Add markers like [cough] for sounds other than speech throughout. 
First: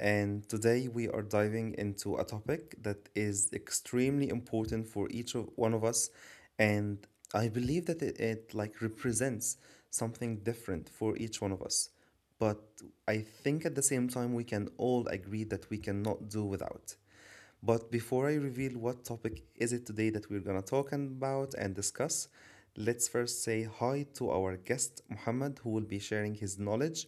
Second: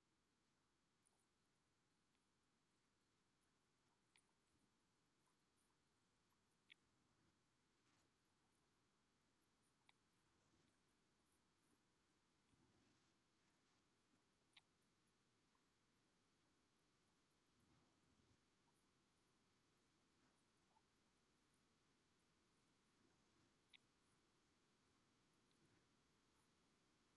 and today we are diving into a topic that is extremely important for each of one of us, and I believe that it like represents something different for each one of us. But I think at the same time we can all agree that we cannot do without. But before I reveal what topic is it today that we're gonna talk about and discuss, let's first say hi to our guest Muhammad, who will be sharing his knowledge,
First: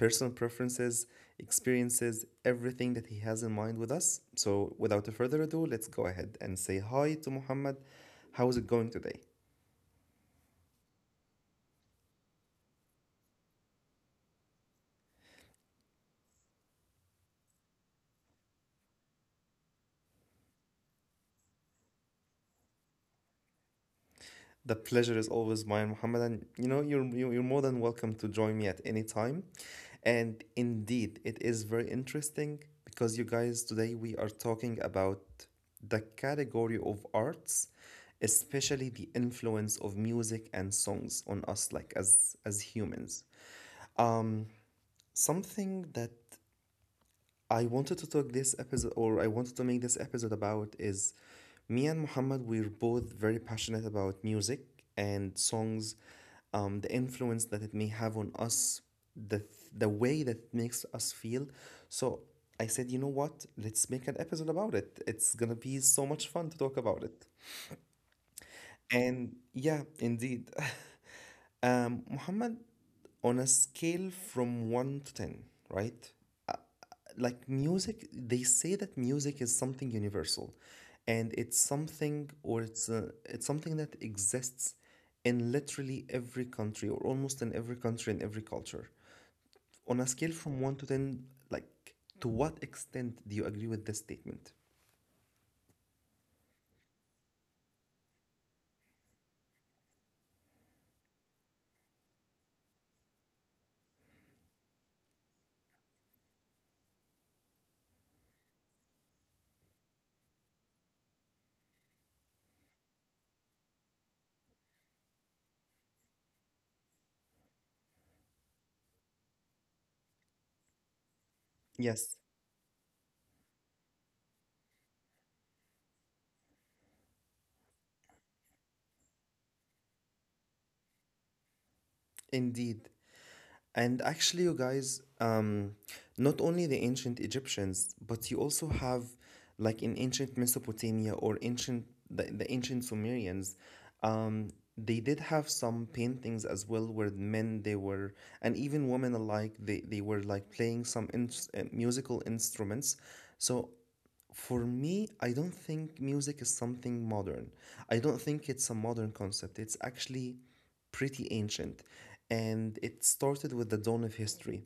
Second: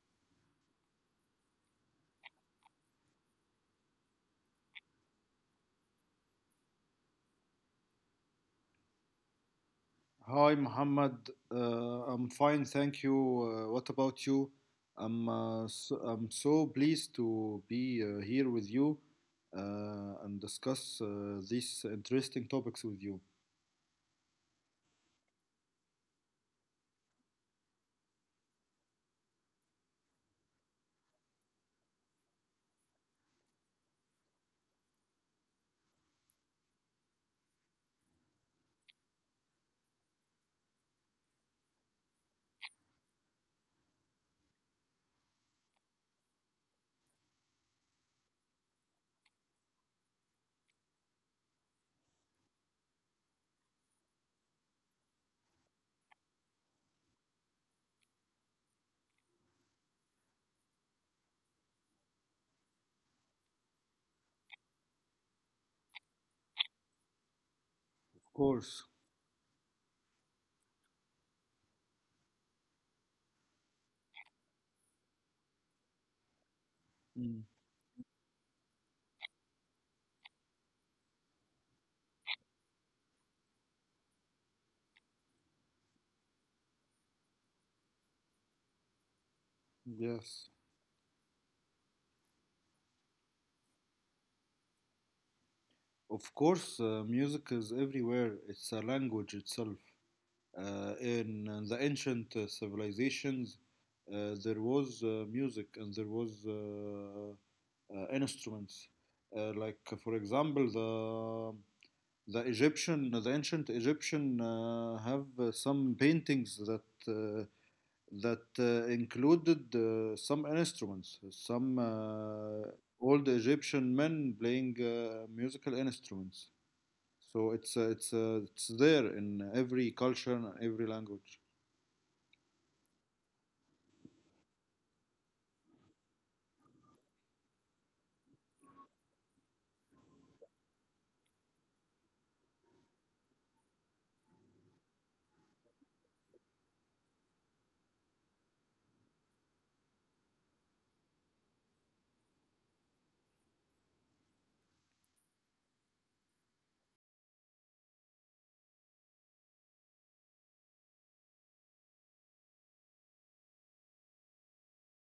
personal preferences, experiences, everything that he has in mind with us. So without further ado, let's go ahead and say hi to Muhammad. How is it going today? Hi, Muhammad. I'm fine, thank you. What about you? I'm so pleased to be here with you and discuss these interesting topics with you. The pleasure is always mine, Muhammad. And you're more than welcome to join me at any time. And indeed, it is very interesting because you guys, today we are talking about the category of arts, especially the influence of music and songs on us, like as humans. Something that I wanted to talk this episode, or I wanted to make this episode about is me and Muhammad, we're both very passionate about music and songs, the influence that it may have on us, the, the way that it makes us feel. So I said, you know what? Let's make an episode about it. It's gonna be so much fun to talk about it. Of course. And yeah, indeed. [laughs] Muhammad, on a scale from 1 to 10, right? Mm, Like music, they say that music is something universal and it's something or it's something that exists in literally every country or almost in every country and every culture. yes. On a scale from 1 to 10, like to what extent do you agree with this statement? Of course, music is everywhere. It's a language itself. In the ancient civilizations, there was music and there was instruments. Like for example, the Egyptian, the ancient Egyptian have some paintings that included some instruments. Some Yes. Old Egyptian men playing musical instruments. So it's there in every culture, and every language. Indeed. And actually, you guys, not only the ancient Egyptians, but you also have, like in ancient Mesopotamia or ancient the ancient Sumerians, um, they did have some paintings as well where men they were and even women alike they were like playing some musical instruments. So for me, I don't think music is something modern. I don't think it's a modern concept. It's actually pretty ancient. And it started with the dawn of history.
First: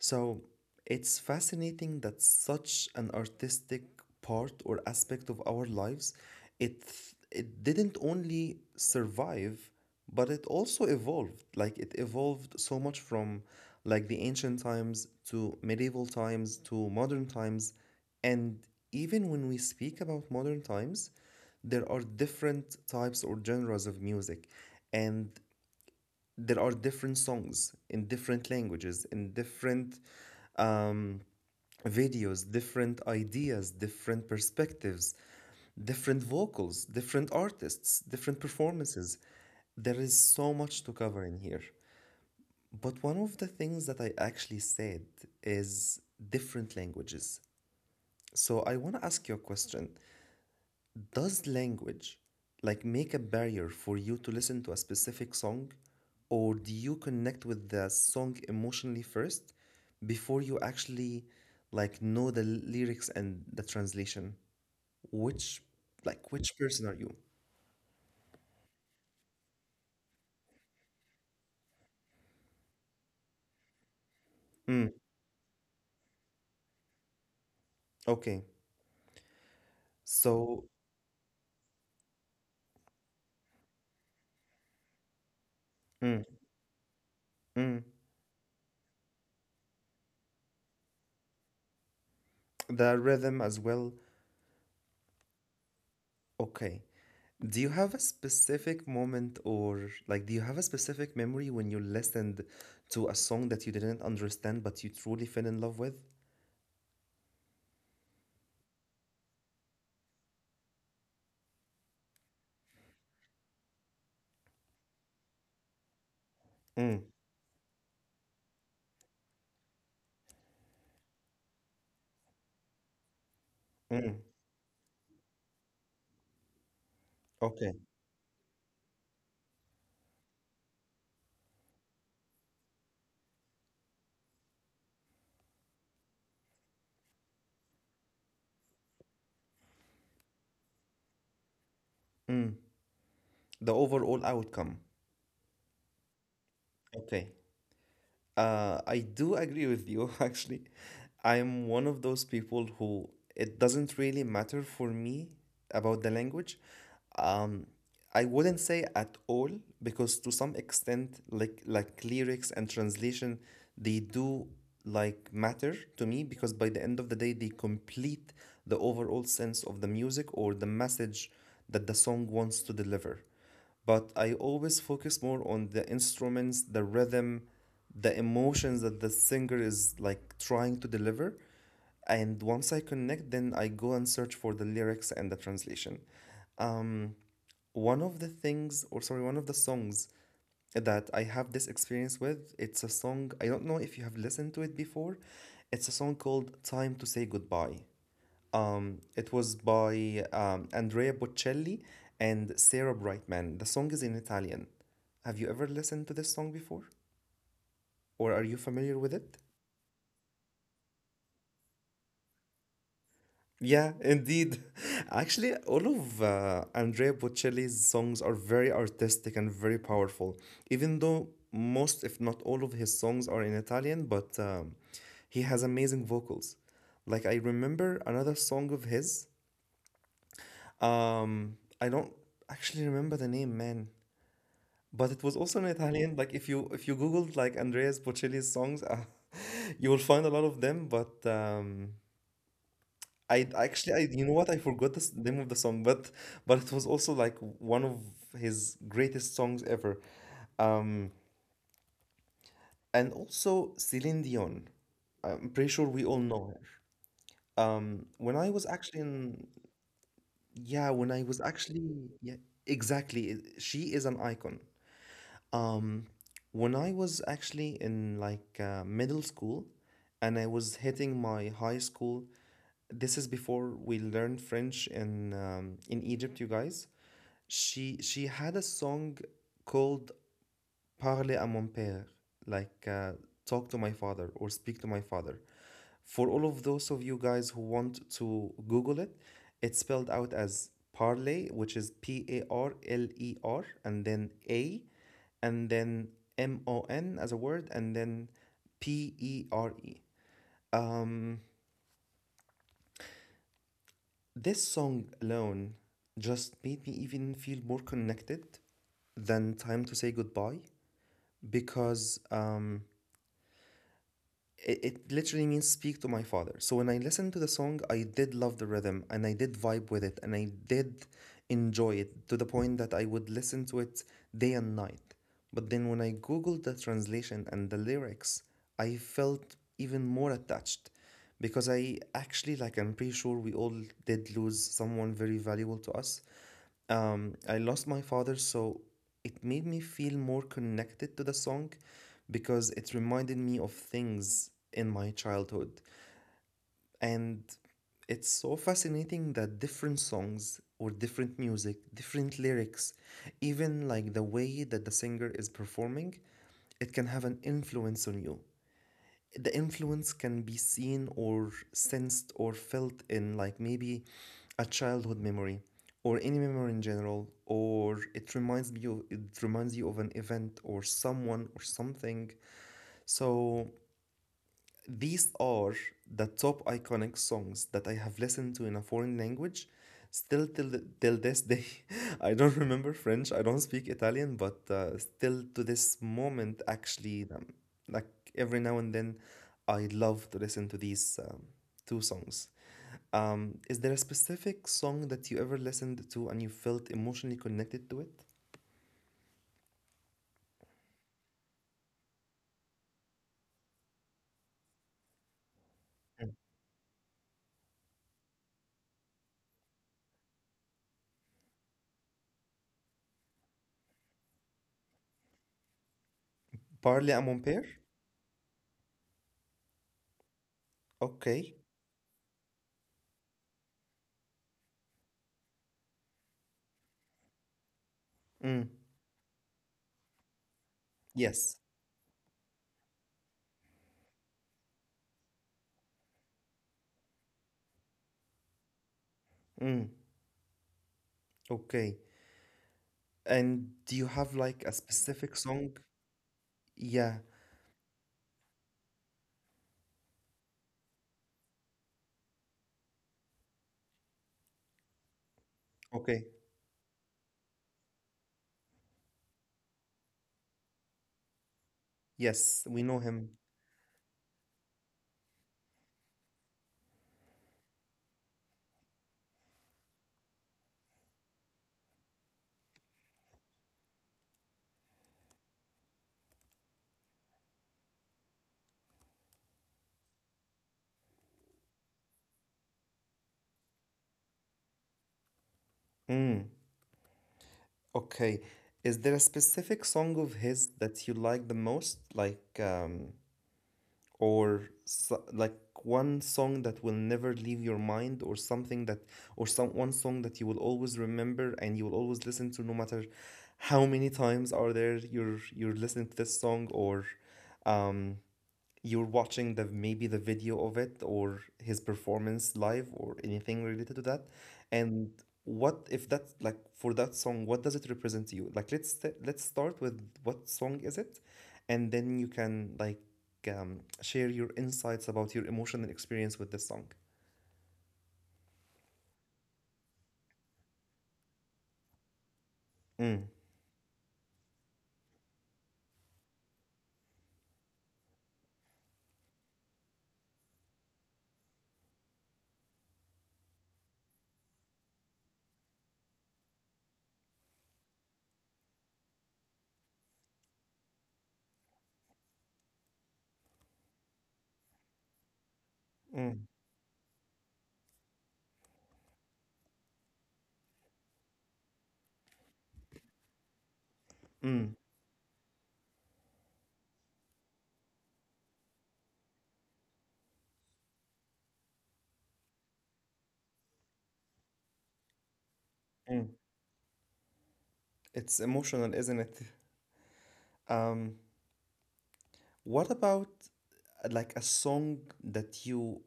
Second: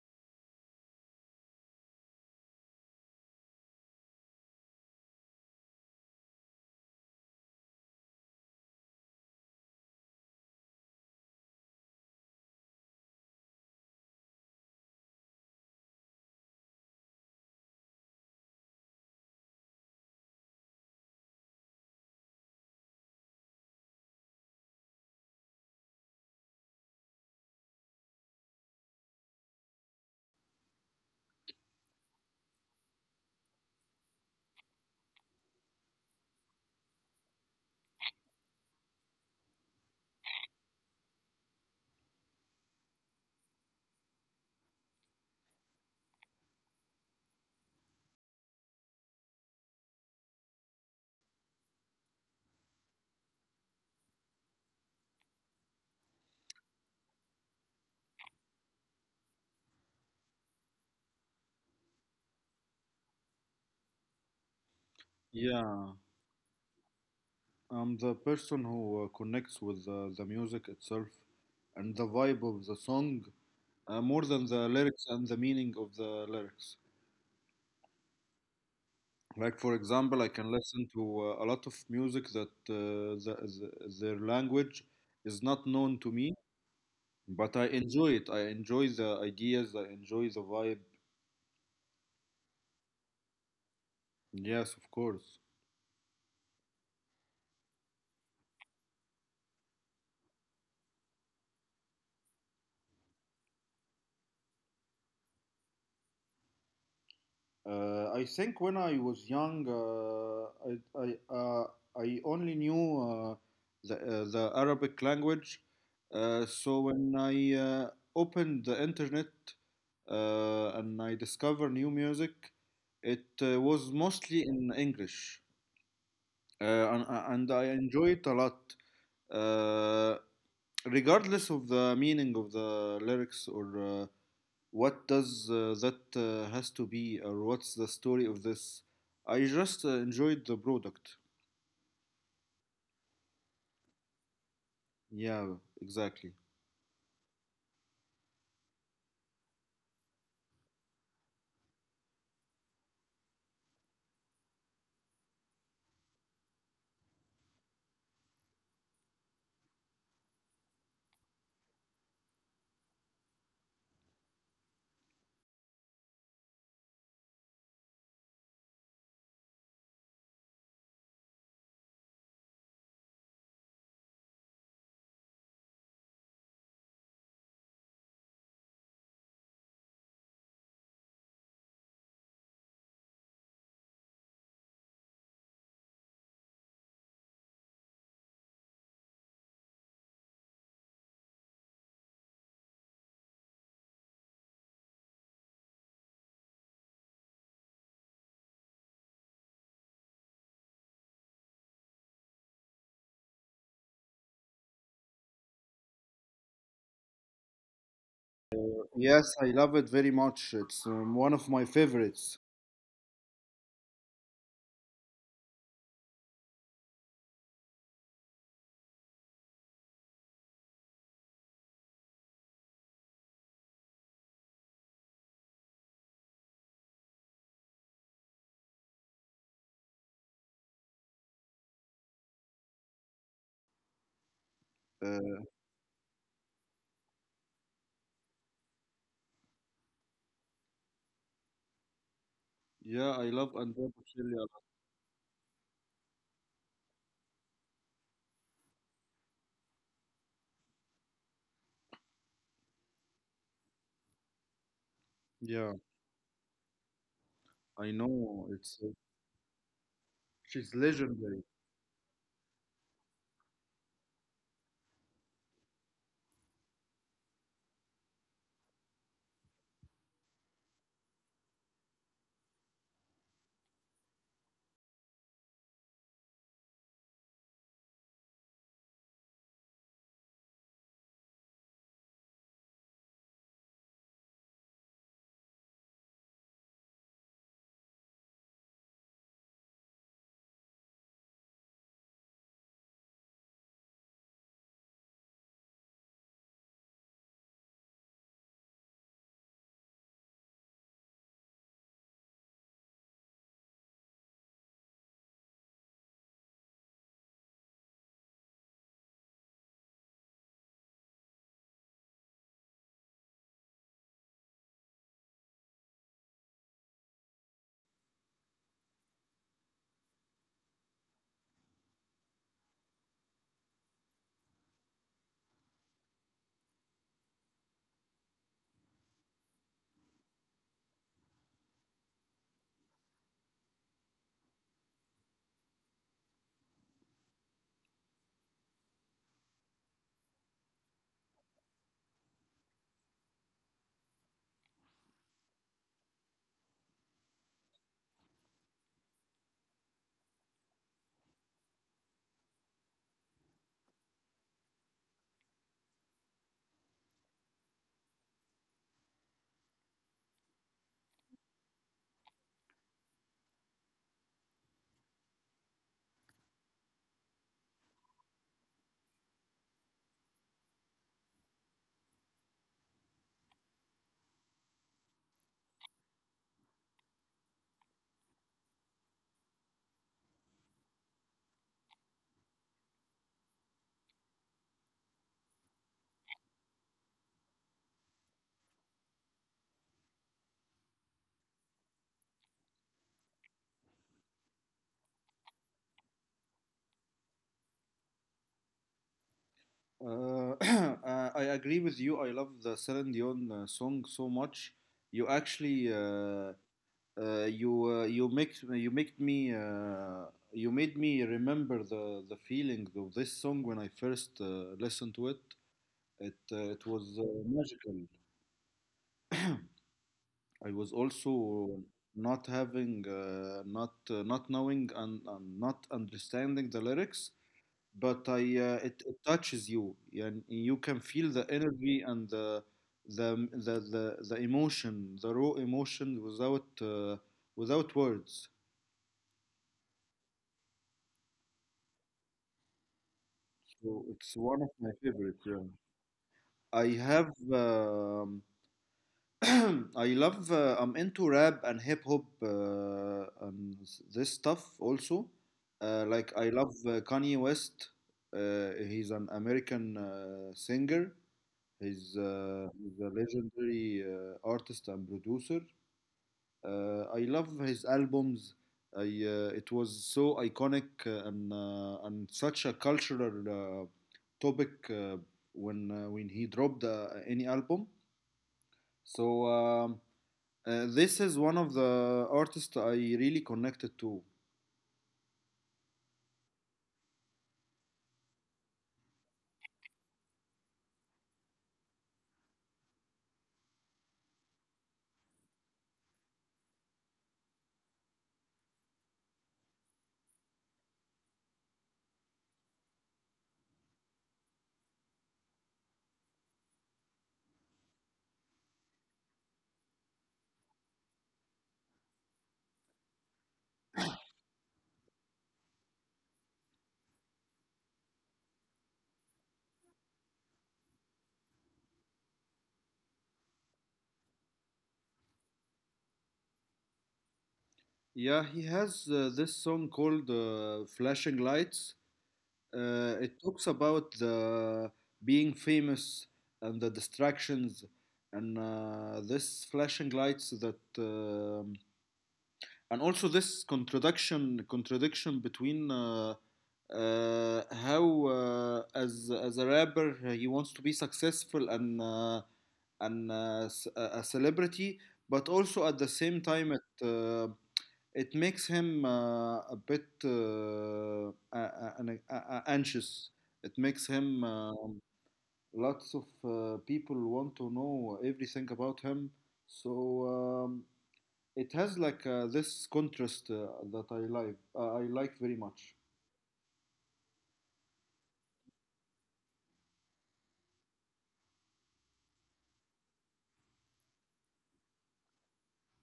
So it's fascinating that such an artistic part or aspect of our lives, it it didn't only survive, but it also evolved. Like it evolved so much from like the ancient times to medieval times to modern times. And even when we speak about modern times, there are different types or genres of music and there are different songs in different languages in different um, videos, different ideas, different perspectives, different vocals, different artists, different performances. There is so much to cover in here. But one of the things that I actually said is different languages. So I want to ask you a question. Does language like make a barrier for you to listen to a specific song, or do you connect with the song emotionally first before you actually like know the lyrics and the translation? Which Yeah, which person are you? I'm the person who connects with the music itself and the vibe of the song more than the Mm, lyrics and the meaning of the lyrics. okay. Like for example, I can So listen to a lot of music that their language is not known to mm, me, but I mm, enjoy it. I enjoy the ideas. I enjoy the vibe. the rhythm as well. Yes, of course. Okay. Do you have a specific moment, or like do you have a specific memory when you listened to a song that you didn't understand but you truly fell in love with? I think when I was young, I, I, uh, I only knew the Arabic language. Uh, so Mm, when I uh, opened the internet and I discovered new music, it was mm, mostly in English. And okay. I enjoy it a lot, uh, regardless of the meaning of the lyrics or what does that has to be, or what's the story of this? I just enjoyed the product. Mm. The overall outcome. Yeah, exactly. Okay. I do agree with you, [laughs] actually. I'm one of those people who it doesn't really matter for me about the language. Um, I wouldn't say at all, because to some extent, like lyrics and translation, they do like matter to me, because by the end of the day, they complete the overall sense of the music or the message that the song wants to deliver. But I always focus more on the instruments, the rhythm, the emotions that the singer is like trying to deliver. And once I connect, then I go and search for the lyrics and the translation. Um, One of the things, or sorry, one of the songs that I have this experience with, it's a song, I don't know if you have listened to it before. It's a song called Time to Say Goodbye. It was by Andrea Bocelli and Sarah Brightman. The song is in Italian. Have you ever listened to this song before? Or are you familiar with Yes, it? I love it very much. It's one of my favorites. Yeah, indeed. [laughs] Actually, all of Andrea Bocelli's songs are very artistic and very powerful. Even though most, if not all, of his songs are in Italian, but he has amazing vocals. Like, I remember another song of his. I don't actually remember the name, man. But it was Uh, also in Italian. Like if you googled like Andreas Bocelli's songs, [laughs] you will find a lot of them. But yeah, I love I Andrea actually I Bocelli a you know lot. what, I forgot the name of the song, but it was also like one of his greatest songs ever. Um, and also Celine Dion. I'm Yeah, pretty sure we all know her. I When know. I was It's actually in She's Yeah, when I legendary. was actually yeah, exactly, she is an icon. Um, when I was actually in like middle school, and I was hitting my high school, this is before we learned French in Egypt, you guys. She had a song called Parle à mon père, like talk to my father or speak to my father. For all of those of you guys who want to Google it, it's spelled out as Parley, which is Parler, and then A, and then mon as a word, and then père. Um, this song alone just made me even feel more connected than Time to Say Goodbye, because it literally means speak to my father. So when I listened to the song, I did love the rhythm and I did vibe with it and I did enjoy it to the point that I would listen to it day and night. But then when I googled the translation and the lyrics, I felt even more attached, because I actually, like, I'm pretty sure we all did lose someone very valuable to us. I lost my father, so it made me feel more connected to the song, because it reminded me of things in my childhood. And it's so fascinating that different songs or different music, different lyrics, even like the way that the singer is performing, it can have an influence on you. The influence can be seen or sensed or felt in like maybe a childhood memory or any memory in general, or it reminds you of an event or someone or something. So these are the top iconic songs that I have listened to in a foreign language. Still till this day, [laughs] I don't remember French. I don't speak Italian, but still to this moment, actually, like every now and then, I love to listen to these two songs. Is there a specific song that you ever listened to and you felt emotionally connected to it? [clears throat] I agree with you. I love the Celine Dion song so much. You actually Mm. You you make me You made me remember the feeling of this song when I first listened to it. It was Parle à mon père? magical. I was also Okay. not having not knowing and not understanding the lyrics, but Mm. It touches you and you can feel the Yes. energy and the emotion, the raw emotion without without words. Mm. Okay. And So do you it's have one of like a my favorite. specific Yeah. song? I Yeah. have. [clears throat] I love. I'm into rap and hip hop and this stuff also. Uh, Okay. like I love Kanye West. He's an American singer. He's, uh, Yes, we he's know a him. legendary artist and producer. I love his albums. I it was so iconic and such a cultural topic when when he dropped any album. So this is one of the artists I really connected to. Mm. Okay. Is there a specific song of his that you like the most? Like or so, like one song that will never leave your mind or something that, or some one song that you will always remember and you will always listen to, no matter how many times are there you're listening to this song, or um you're watching the maybe the video of it or his performance live or anything related to that, and what if that, like for that song, what does it represent to you? Like let's start with what song is it, and then you can like share your insights about your emotional experience with this song. Yeah, he has this song called "Flashing Lights." Uh, Mm, it talks about the being famous and the distractions and this flashing lights that and also this contradiction between how as a rapper he wants to be successful and a celebrity, but also at the mm, same time it makes him a bit anxious. It makes him mm, lots of people want to know everything about him. So um, it has like this contrast that I like. I like very much. mm. It's emotional, isn't it? um what about like a song that you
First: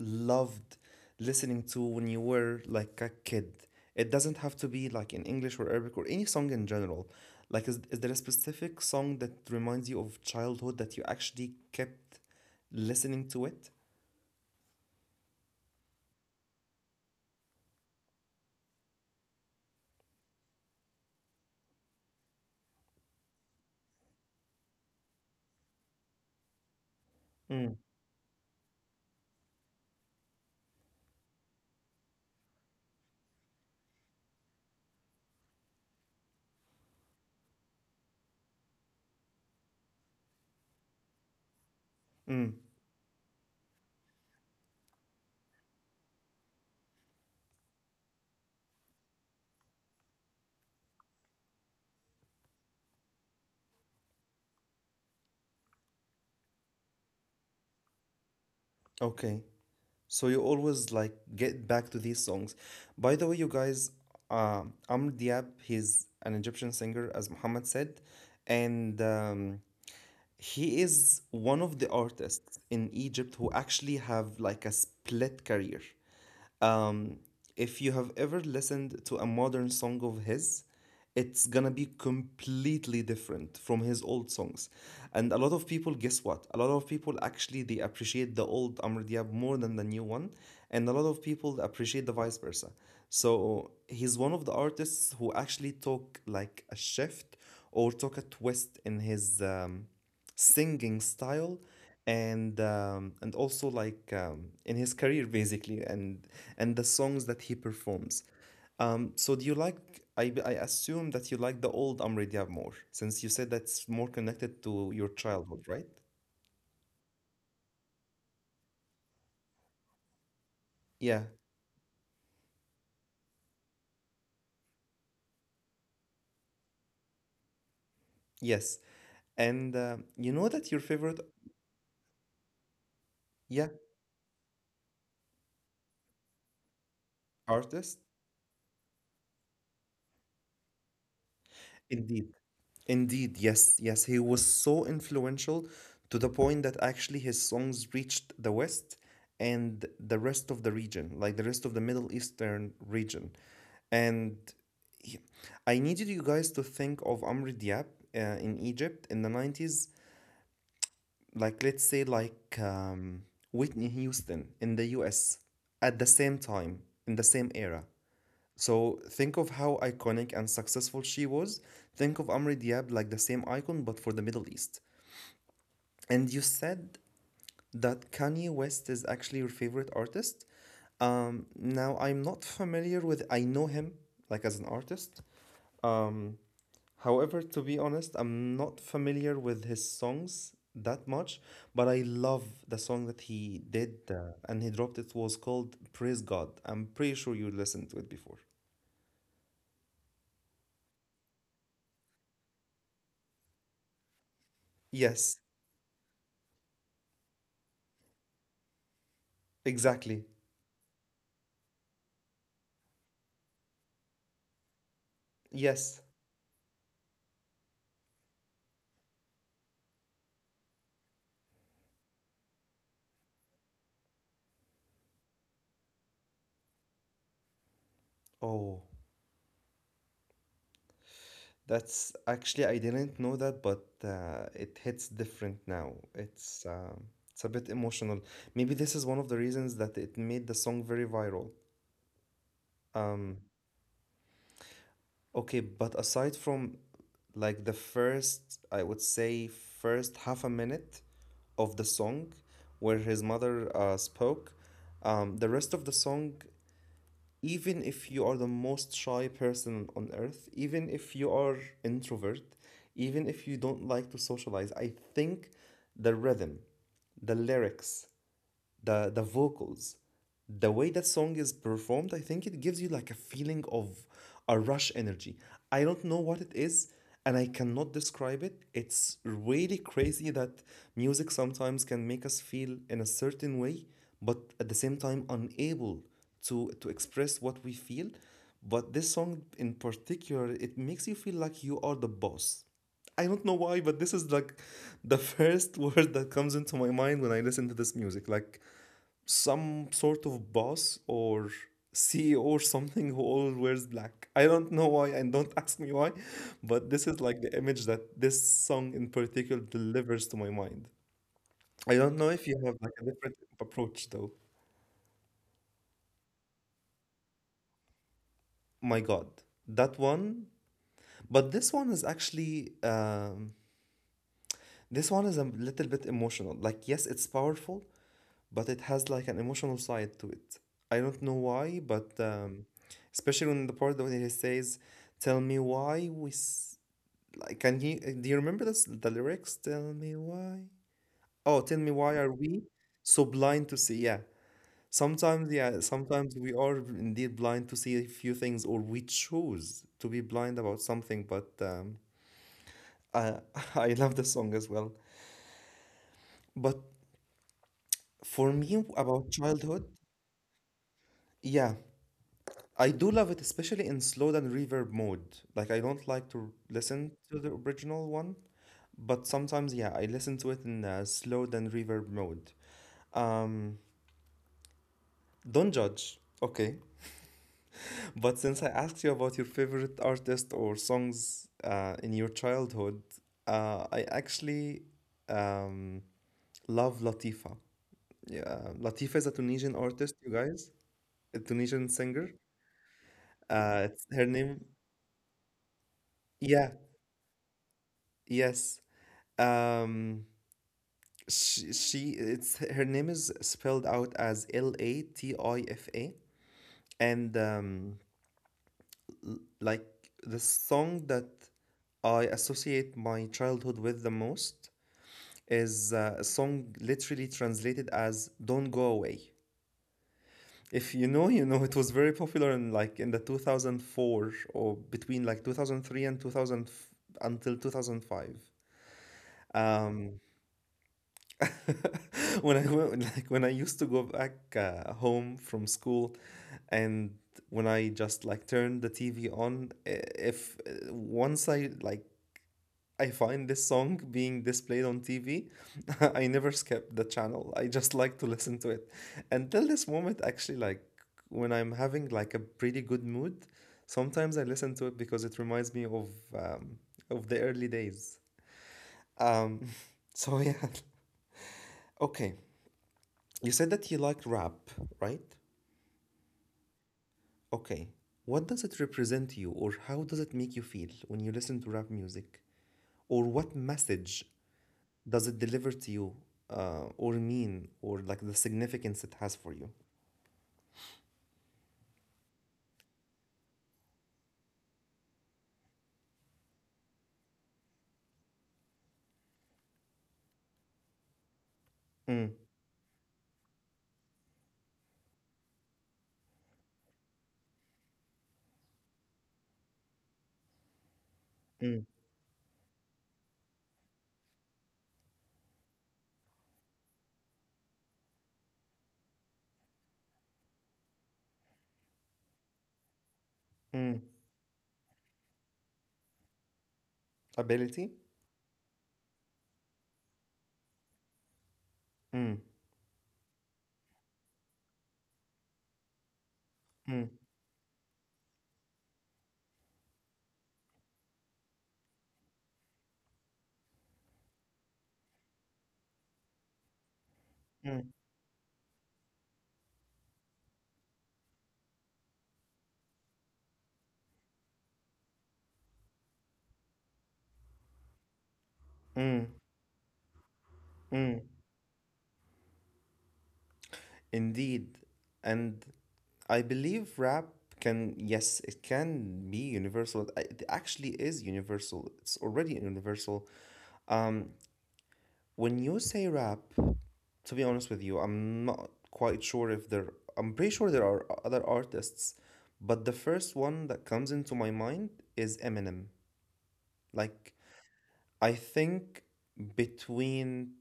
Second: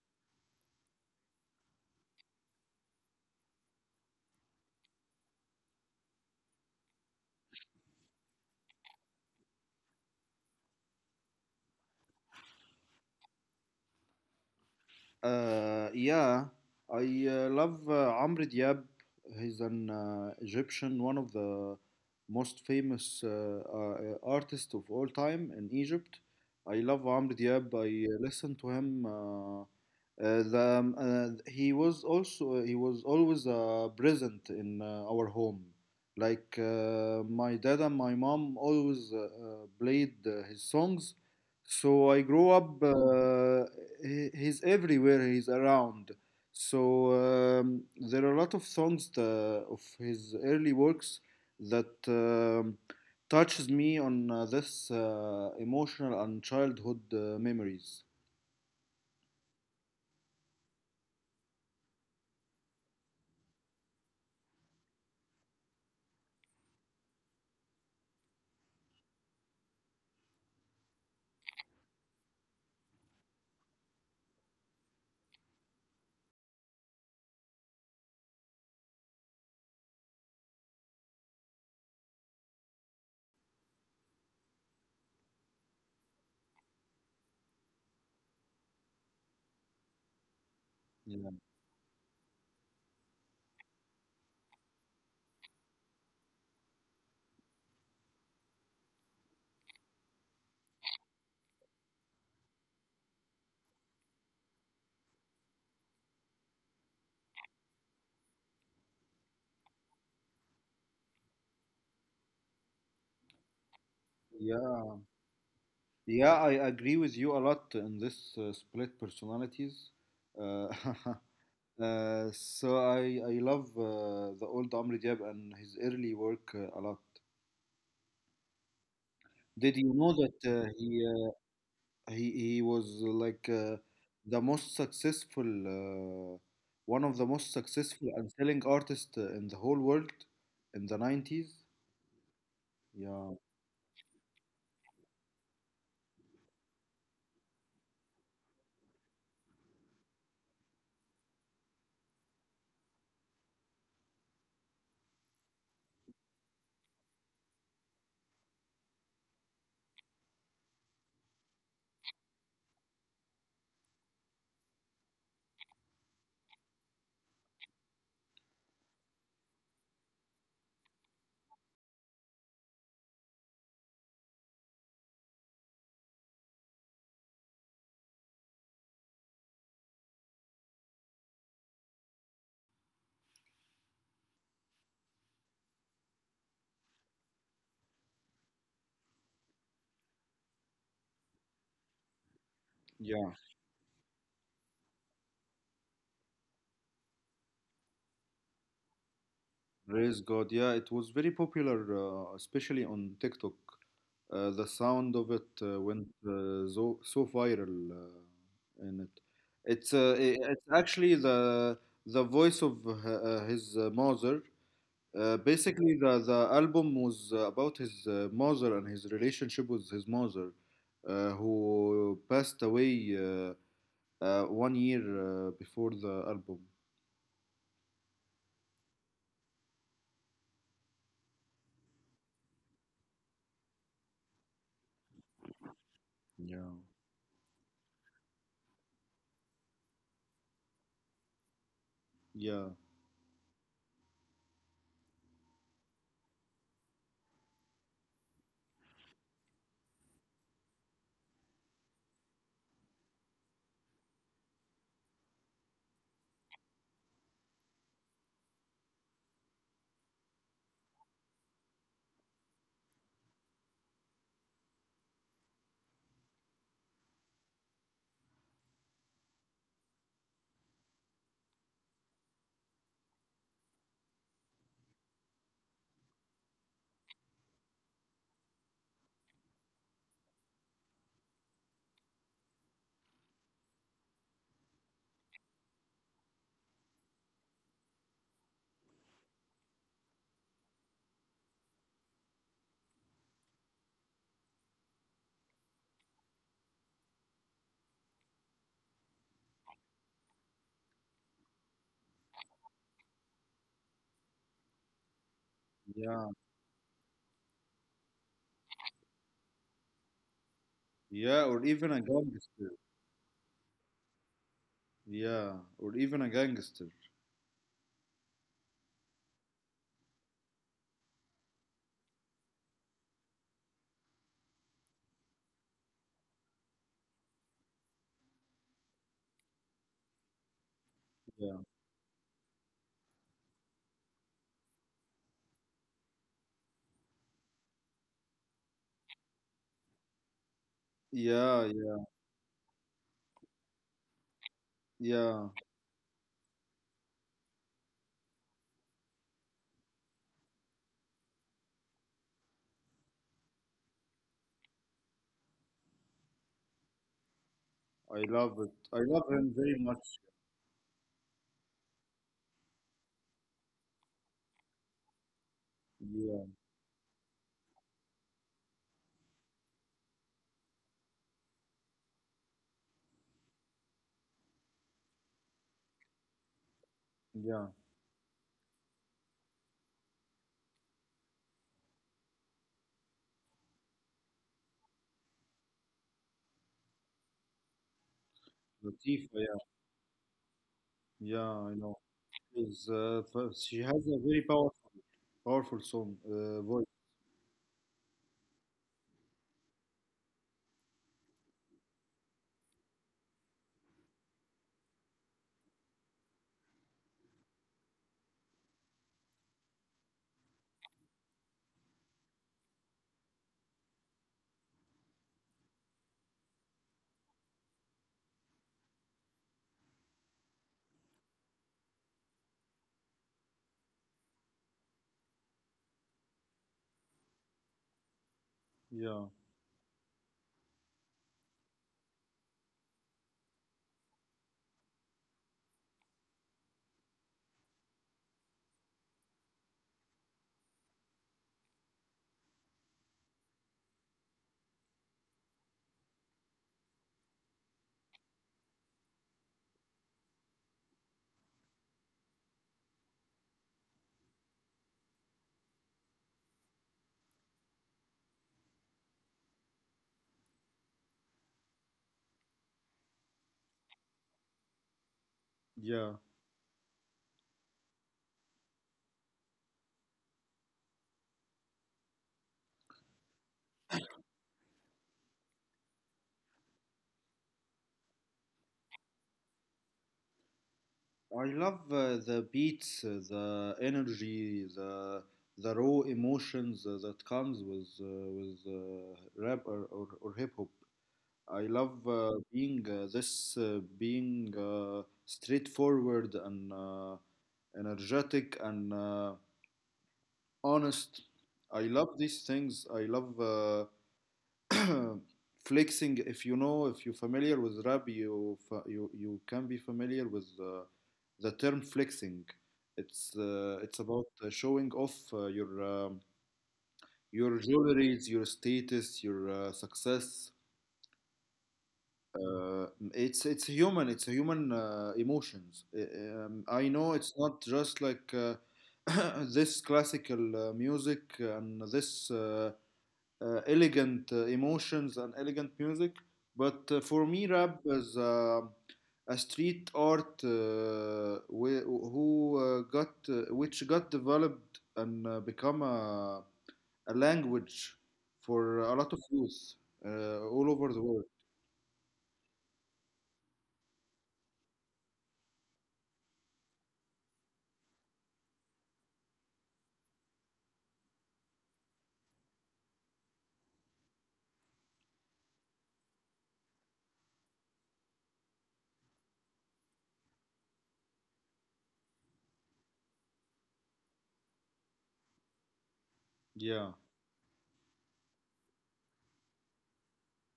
loved listening to when you were like a kid? It doesn't have to be like in English or Arabic or any song in general. Like, is there a specific song that reminds you of childhood that you actually kept listening to it? Uh, yeah, I love Amr Diab. He's an Egyptian, one of the most famous artists of all time in Egypt. I love Amr Diab. I Mm. Listen to him the, He was also he was always present in our home. Like my dad and my mom always played his songs, so I grew Mm. up. He, he's everywhere. He's around. So um, there are a lot of songs of his early works that touches me on this emotional and childhood memories. Okay. So you always like get back to these songs. By the way, you guys, Amr Diab, he's an Egyptian singer, as Muhammad said, and he is one of the artists in Egypt who actually have like a split career. Um, if you have ever listened to a modern song of his, it's gonna be completely different from his old songs. And a lot of people, guess what? A lot of people actually they appreciate the old Amr Diab more than the new one, and a lot Yeah. of people appreciate the vice versa. So he's one of the artists who actually took like a shift or took a twist in his singing style and also like in his career basically and the songs that he performs. So do you like? I assume that you like the old Amr Diab more, since you said that's more connected to Yeah. your childhood, right? Yeah, I agree with you a lot in this split personalities. Uh, Yeah. [laughs] So I love the old Amr Diab and his early work a lot. Yes. And you know Did that you your know favorite, that he he was yeah, like the most successful one of the artist, most successful and selling artists in the whole world in the 90s? indeed. Indeed, yes, yes, he was so influential to the point that actually his songs reached the West and the rest of the region, like the rest of the Middle Eastern region. And he- I needed you guys to think of Amr Diab uh, in Egypt in the 90s, like let's say like Whitney Houston in the US at the same time, in the same era. So think of how iconic and successful she was. Think of Amri Diab like the same icon but for the Middle East. And you said that Kanye West is actually your favorite artist. Now I'm not familiar with. I know him like as an artist. However, to be honest, I'm not familiar with his songs that much. But I love the song that Yeah. he did and he dropped. It was called "Praise God." I'm pretty sure you listened to it before. Praise God. Yeah, it was very popular, especially on TikTok. The sound of it Yes, went so so viral in it. Exactly. It's actually the voice of his mother. Basically, the Yes. the album was about his mother and his relationship with his mother, who passed away 1 year before the album. Oh. That's actually I didn't know that, but it hits different now. Yeah. It's a bit emotional. Maybe this is one of the reasons that it made the song very viral. Yeah. Um, okay, but aside from like the first, I would say first half a minute of the song where his mother spoke, the rest of the song, even if you are the most shy person on earth, even if you are introvert, even if you don't like to socialize, I think the rhythm, the lyrics, the vocals, the way that song is performed, I think it gives you like a feeling of a rush energy. I don't know what it is, and I cannot describe it. It's really crazy that music sometimes can make us feel in a certain way but at the same time unable to express what we feel. But this song in particular, it makes you feel like you are the boss. I don't know why, but this is like the first [laughs] word that comes into my mind when I listen to this music. Like some sort of boss or CEO or something who always wears black. I don't know why and don't [laughs] ask me why, Yeah. but this is like the image that this song in particular delivers to my mind. Yeah, or even I a don't know if you gangster. have like a different approach though. Yeah, or even a gangster. My God, that one. But this one is a little bit emotional. Like yes, it's powerful, but it has like an emotional side to it. I don't know Yeah, why, but especially when the part when he says, "Tell me why we," like, can he? Do you remember this, the lyrics? Tell me why. Oh, yeah, tell me yeah, why are we so blind to see? Yeah. Yeah, sometimes we are indeed blind to see a few things, or we choose to be blind about something. But I [laughs] I love the song as well. But I love it. for I me, love him about very childhood, much. yeah, I do love it, especially in slow down reverb mode. Like I don't like Yeah, to listen to the original one, but sometimes yeah, I listen to it in slow down reverb mode. Mm, don't judge, okay? yeah. [laughs] But since I asked you about your favorite artist or songs in your childhood, I actually um, love Latifa. Yeah, Latifa is a Latifah, yeah, Tunisian artist, you guys, a yeah. I Tunisian know. singer. She It's has a her very name. powerful, powerful song, Yeah, voice. yes. Um, she it's her name is spelled out as Latifa and like the song that I associate my childhood with the most is a song literally translated as Don't Go Away. If you know, you know it was very popular in like in the 2004 or between like 2003 and 2000 until 2005. Yeah, Um [laughs] when I went, like when I used to go back home from school, and when I just like turn the TV on, if once I find this song being displayed on TV, [laughs] I never skip the channel. I just [laughs] like to listen to it. Until this moment, actually, like when I'm having like a pretty good mood, sometimes I listen to it because it reminds me um, of the early days. Um, [laughs] so yeah, [laughs] okay. You said that you liked rap, right? yeah. Okay. What does it represent to you, or how does it make you feel when you listen to rap music? Or what message does it deliver to you, or mean, or like the significance it has for you? I love the beats, the energy, the raw emotions that comes with rap or hip hop. I love Mm, being straightforward and energetic and honest. I mm, love these things. I love uh, [clears throat] flexing. If you know, if you're familiar with rap, you you can be familiar with the term flexing. Mm. It's about showing off your Ability? jewelries, your status, your success. Mm, Uh, it's human. It's human emotions. I know mm, it's not just like [coughs] [clears throat] this classical music and this elegant emotions and elegant music, but for me, rap mm, is a street art wh- who got which got developed and become a language for a lot of mm, youth all over the mm. world. Indeed. And I believe rap can, yes, it can be universal. It actually is universal. It's already universal. Um, When you say rap, to be honest with you, I'm not quite sure if there. I'm pretty sure there are other artists, but the first one that comes into my mind is Eminem. Yeah. Like I think between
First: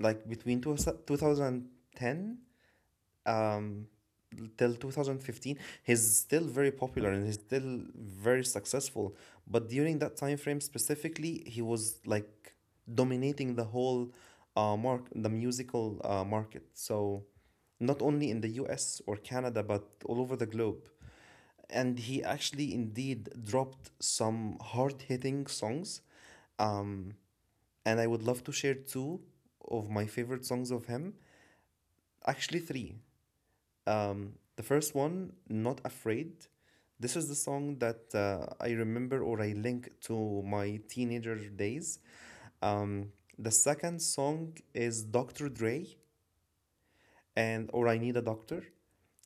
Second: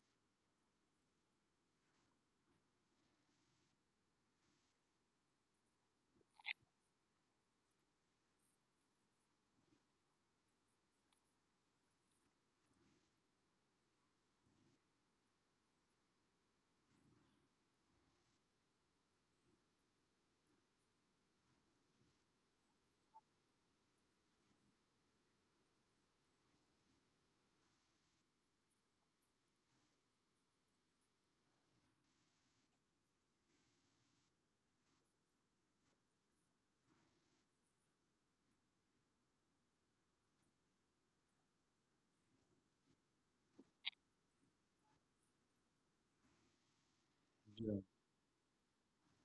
between 2010 um till 2015. He's still very popular and he's still very successful, but during that time frame specifically he was like dominating the whole mark the musical market. So not only in the US or Canada but all over the globe. And he actually indeed dropped some hard-hitting songs. Um and I would love to share two of my favorite songs of him, actually three. The first one, Not Afraid. This is the song that I remember or I link to my teenager days. Um, the second song is Dr. Dre and, or I Need a Doctor.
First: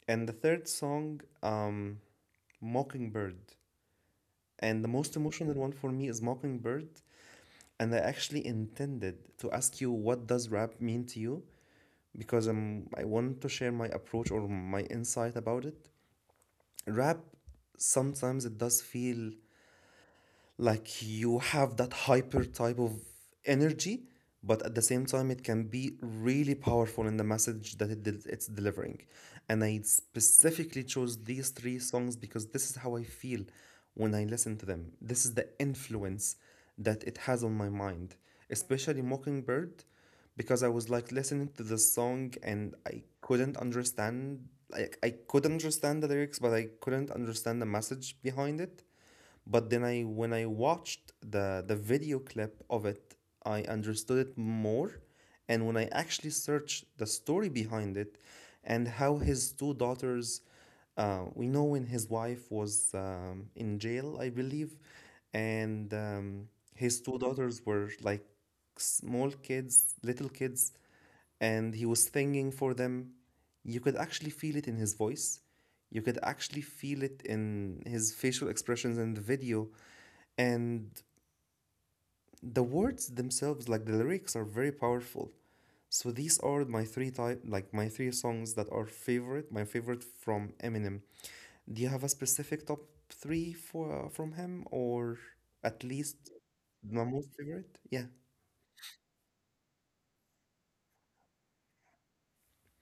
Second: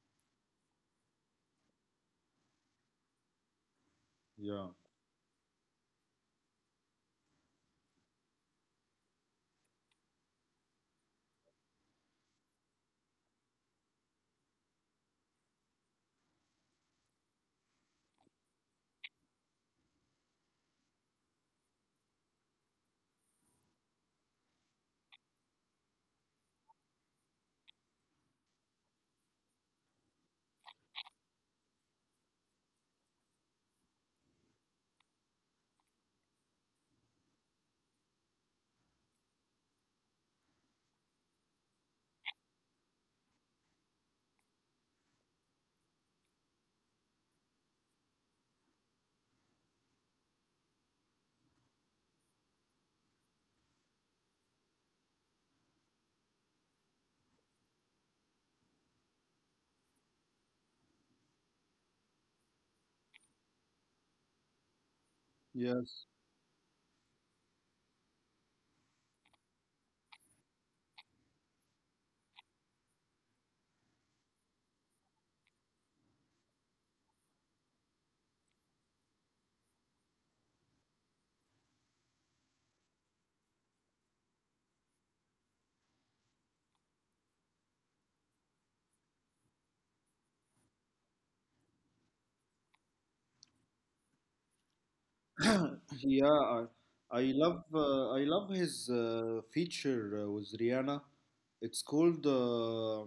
And the third song, Mockingbird. Yeah. And the most emotional one for me is Mockingbird. And I actually intended to ask you what does rap mean to you because I want to share my approach or my insight about it. Rap sometimes it does feel like you have that hyper type of energy, but at the same time it can be really powerful in the message that it's delivering. And I specifically chose these three songs because this is how I feel when I listen to them. This is the influence that it has on my mind, especially Mockingbird. Because I was like listening to the song and I couldn't understand, like, I could understand the lyrics but I couldn't understand the message behind it. But then I when I watched the video clip of it, I understood it more. And when I actually searched the story behind it and how his two daughters we know when his wife was in jail, I believe, Yes. and his two daughters were like small kids, little kids, and he was singing for them. You could actually feel it in his voice. You could actually feel it in his facial expressions in the video and the words themselves, like the lyrics, are very powerful. So these are my three songs that are favorite, my favorite from Eminem. Do you have a specific top three for from him, or [clears throat] at Yeah. least my most favorite? I Yeah, love his feature with Rihanna. It's called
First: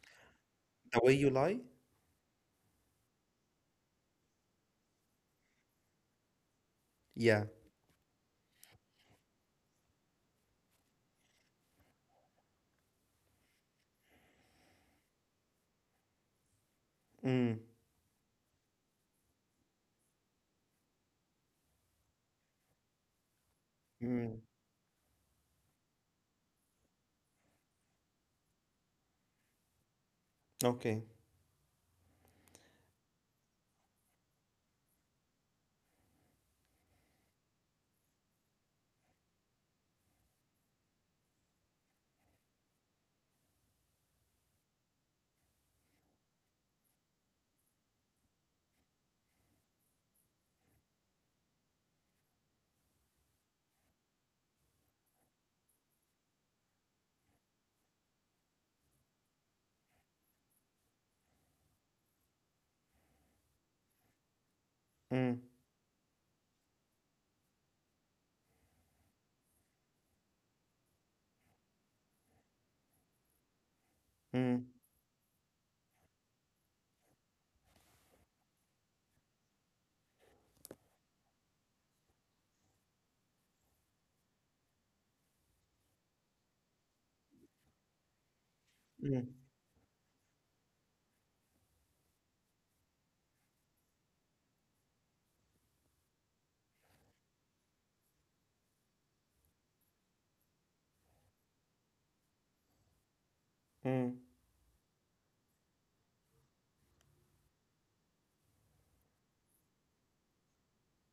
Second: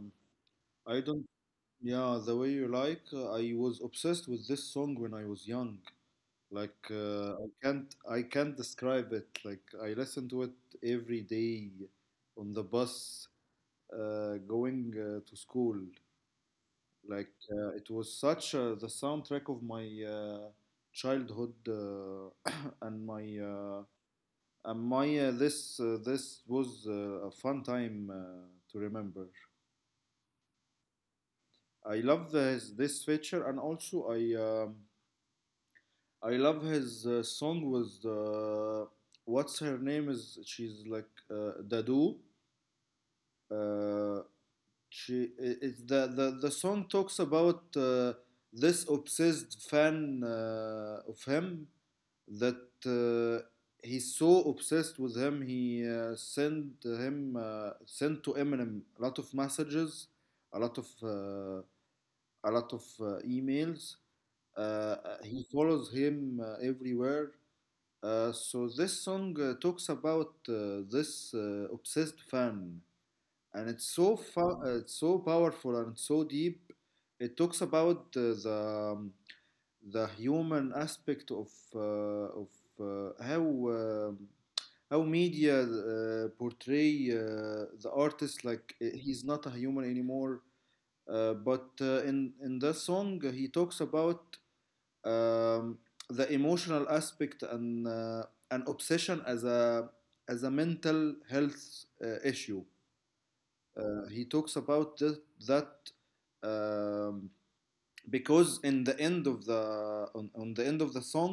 The I Way don't. You Lie. Yeah, the way you like. I was obsessed with this song when I was young. Like I Yeah. can't I can't describe it. Like I listen to it every day on the bus going to school. Like Mm. uh, it was such the soundtrack of my childhood [clears throat] [coughs] and my uh, Mm. and my this this was a fun time to remember. Okay. I love this this feature and also I love his song with what's her name is she's like Dadu. Uh, She it's the song talks about this obsessed fan of him that uh, he's so obsessed with him he sent to Eminem a lot of messages, a lot of uh, a lot of emails. He Mm. follows him everywhere. So this song talks about this obsessed fan and Mm. it's so powerful and so deep. It talks about the human aspect of uh, how um how media portray the artist like he's not a Mm. human anymore. But in that song, he talks about um, the emotional aspect and an obsession as a mental health issue. He Mm. talks about that um, because in the end of the on the end of the song,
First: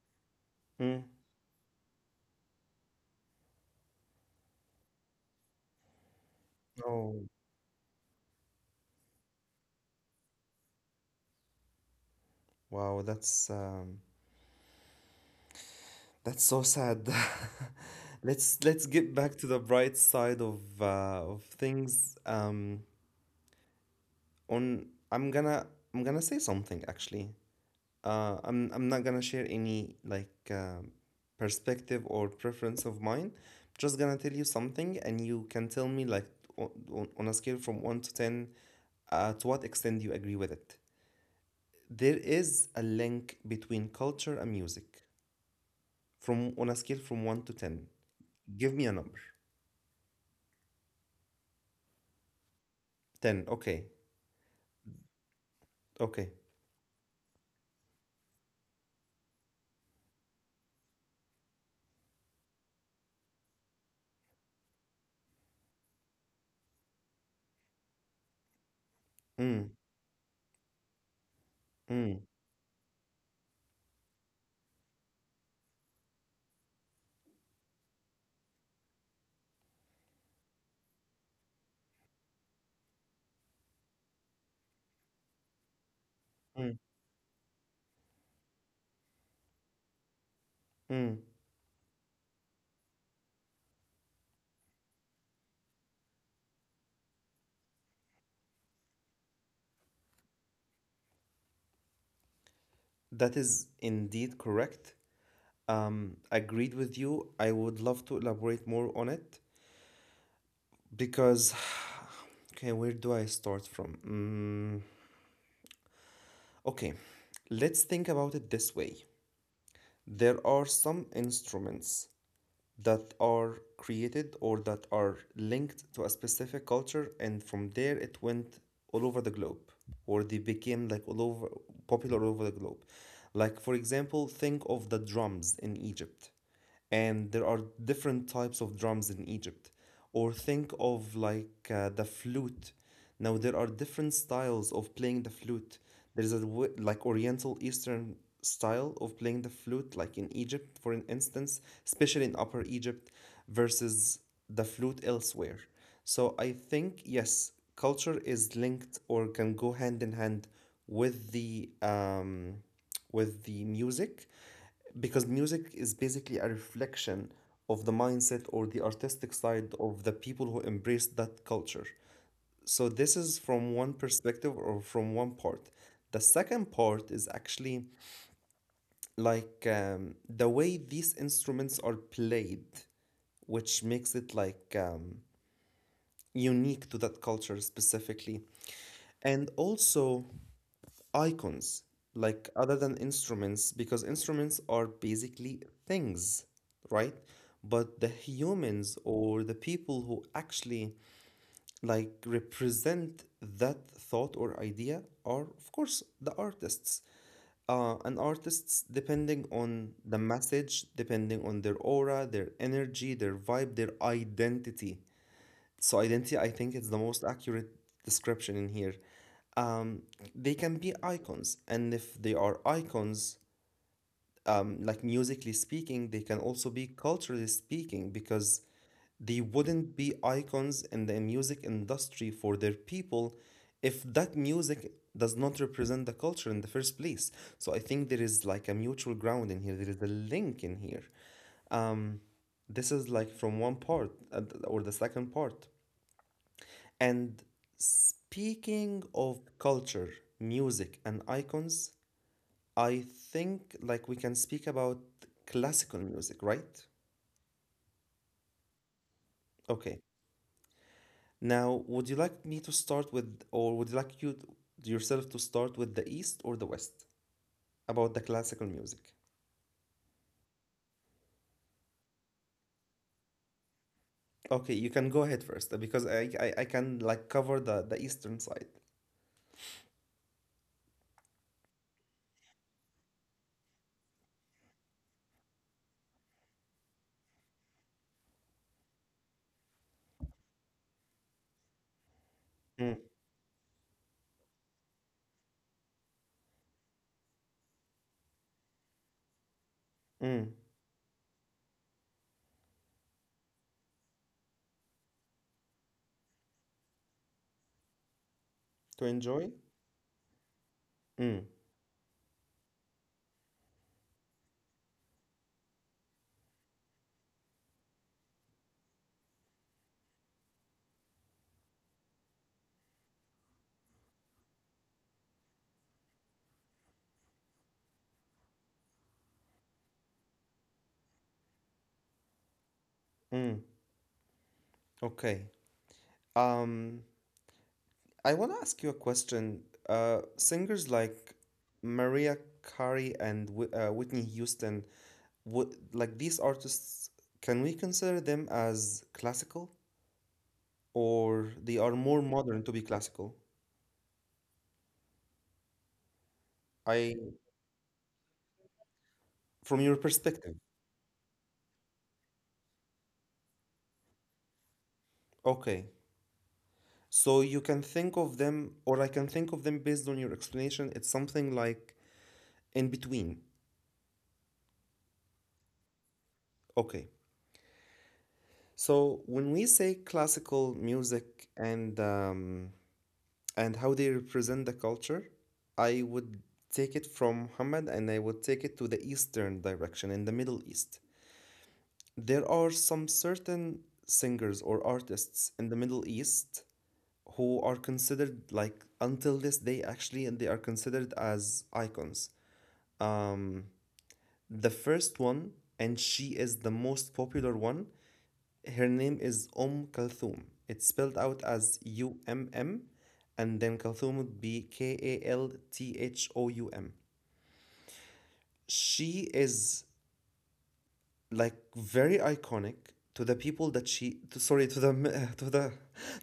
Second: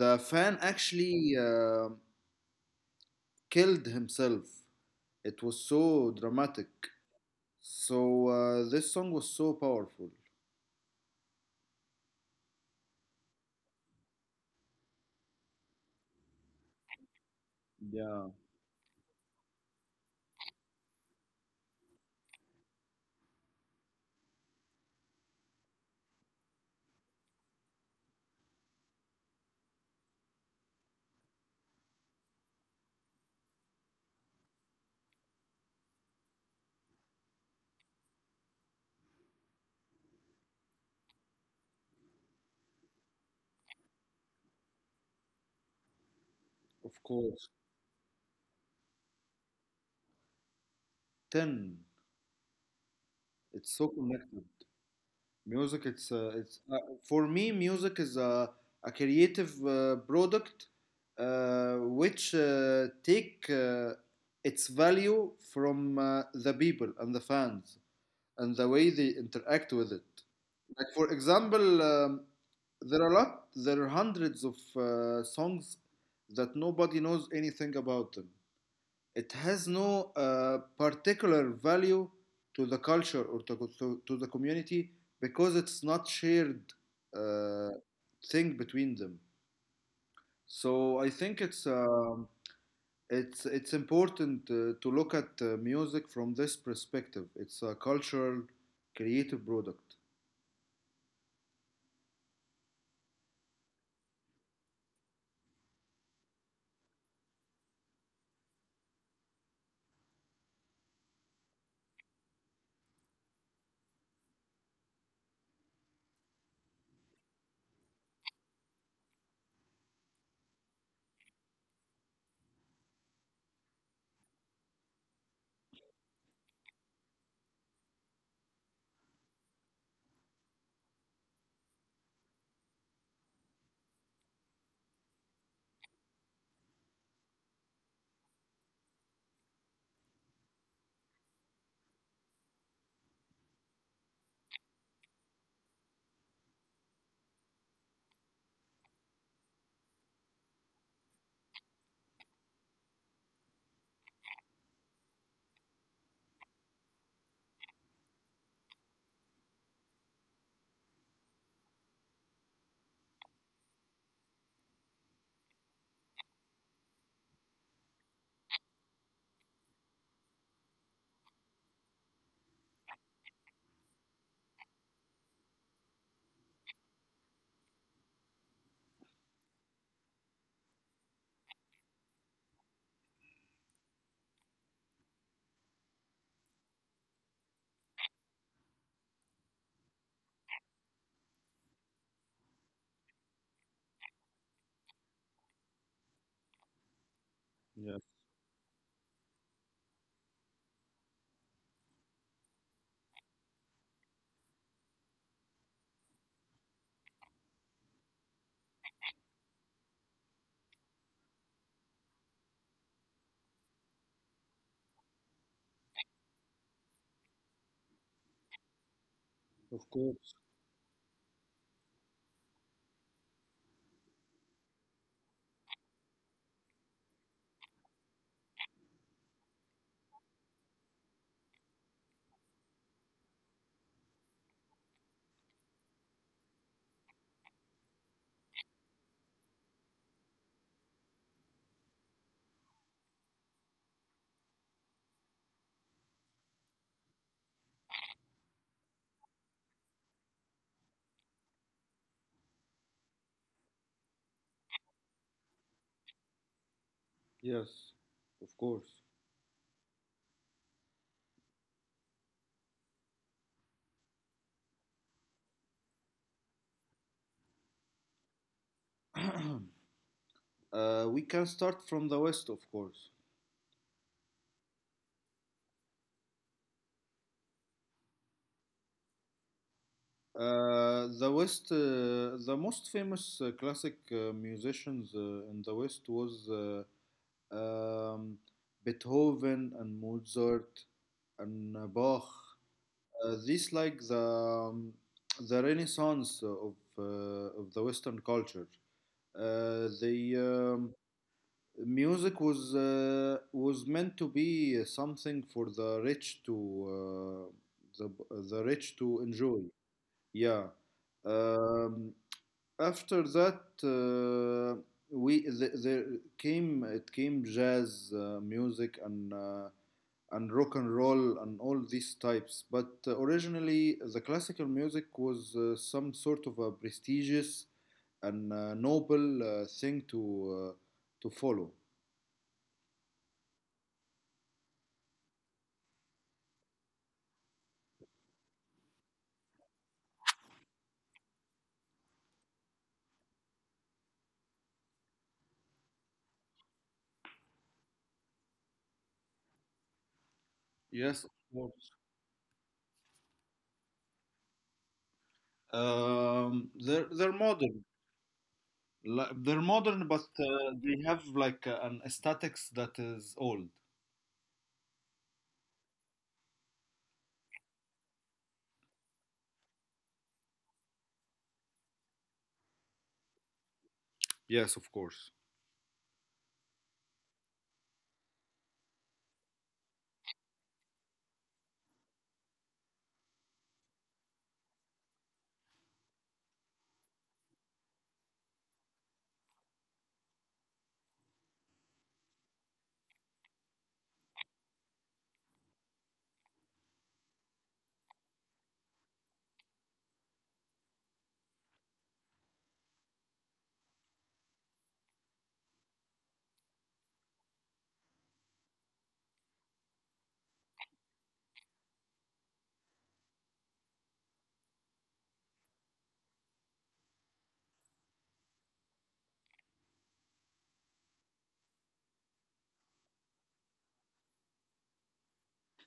the fan Mm. actually killed himself. It was so dramatic. Oh, So this song was so powerful. wow, that's so sad. [laughs] Yeah, Let's get back to the bright side of things. On I'm gonna say something actually. I'm not gonna share any perspective or preference of mine. Just gonna tell you something, and you can tell me on a scale from 1 to 10, to what extent you agree with it. There is a link between culture and music from of on a scale course. from one to ten. Give me a number. 10. It's 10. so Okay. connected. Music, it's Okay. For me, music is a creative product which take its value from the people and the fans and the way they interact with it. Mm, Like for example, mm, there are hundreds of songs that nobody knows anything about them. It has no particular value to the culture or to the community because it's not shared mm, uh, thing between them. So I think mm. it's important to look at music from this perspective. It's a cultural creative product. That is indeed correct. Agreed with you. I would love to elaborate more on it because, [sighs] okay, where do I start from? Mm, okay, let's think about it this way. There are some instruments that are created or that are linked to a specific culture and from there it went all over the globe, or they became like all over popular all over the globe, like for example think of the drums in Egypt, and there are different types of drums in Egypt. Or think of like the flute. Now there are different styles of playing the flute. There's a Oriental Eastern style of playing the flute, like in Egypt, for an instance, especially in Upper Egypt, versus the flute elsewhere. So I think yes, culture is linked or can go hand in hand with the um, with the music, because music is basically a reflection of the mindset or the artistic side of the people who embrace that culture. So this is from one perspective or from one part. The second part is actually the way these instruments are played, which makes it unique to that culture specifically. And also, icons, like other than instruments, because instruments are basically things, right? But Yes, the humans or the people who actually like represent that thought or idea are of course the artists, and artists, depending on the message, depending on their aura, their energy, their vibe, their identity. So identity, I think it's the most accurate description in here of um, course. they can be icons. And if they are icons, like musically speaking, they can also be culturally speaking, because they wouldn't be icons in the music industry for their people if that music does not represent the culture in the first place. So I think there is like a mutual ground in here, there is a link in here. Um, This is like from one part or the second part. And speaking of culture, music, and icons, I think like we can speak about classical music, right? Yes, of course. Okay. Now, would you like me to start with, or would you like yourself to start with the East or the West about the classical music? [clears throat] uh, we can start from the west, of course. Okay, you can go ahead first, because I can like cover the Eastern side. The West, the most famous classic musicians in the West was um, Beethoven and Mozart and Bach. Mm, These like the Renaissance of the Western culture. The mm. um, Music was meant to be something for the rich to uh, the the rich To to enjoy? enjoy. Yeah. Mm, Um, after that, we th there came it came jazz music and rock and roll and all these types. But originally, the classical music was some sort of a prestigious and noble thing to follow. mm. Okay. Um, I want to ask you a question. Singers like Mariah Carey and Whitney Houston, would like these artists, can we consider them as classical, Yes, of or course. they are more modern to be classical? They're I modern. They're modern, from your but perspective. they have like an aesthetics that is old. Okay, so you can think of them, or I can think of them based on your explanation, it's something like in between. Yes, of course. Okay. So when we say classical music and how they represent the culture, I would take it from Muhammad and I would take it to the Eastern direction in the Middle East. There are some certain singers or artists in the Middle East who are considered like until this day, actually they are considered as icons. Um, the first one, and she is the most popular one, her name is Kalthum. It's spelled out as Umm, and then Kalthum would be Kalthoum. She is like very iconic to the people that she to, sorry to the [laughs] to the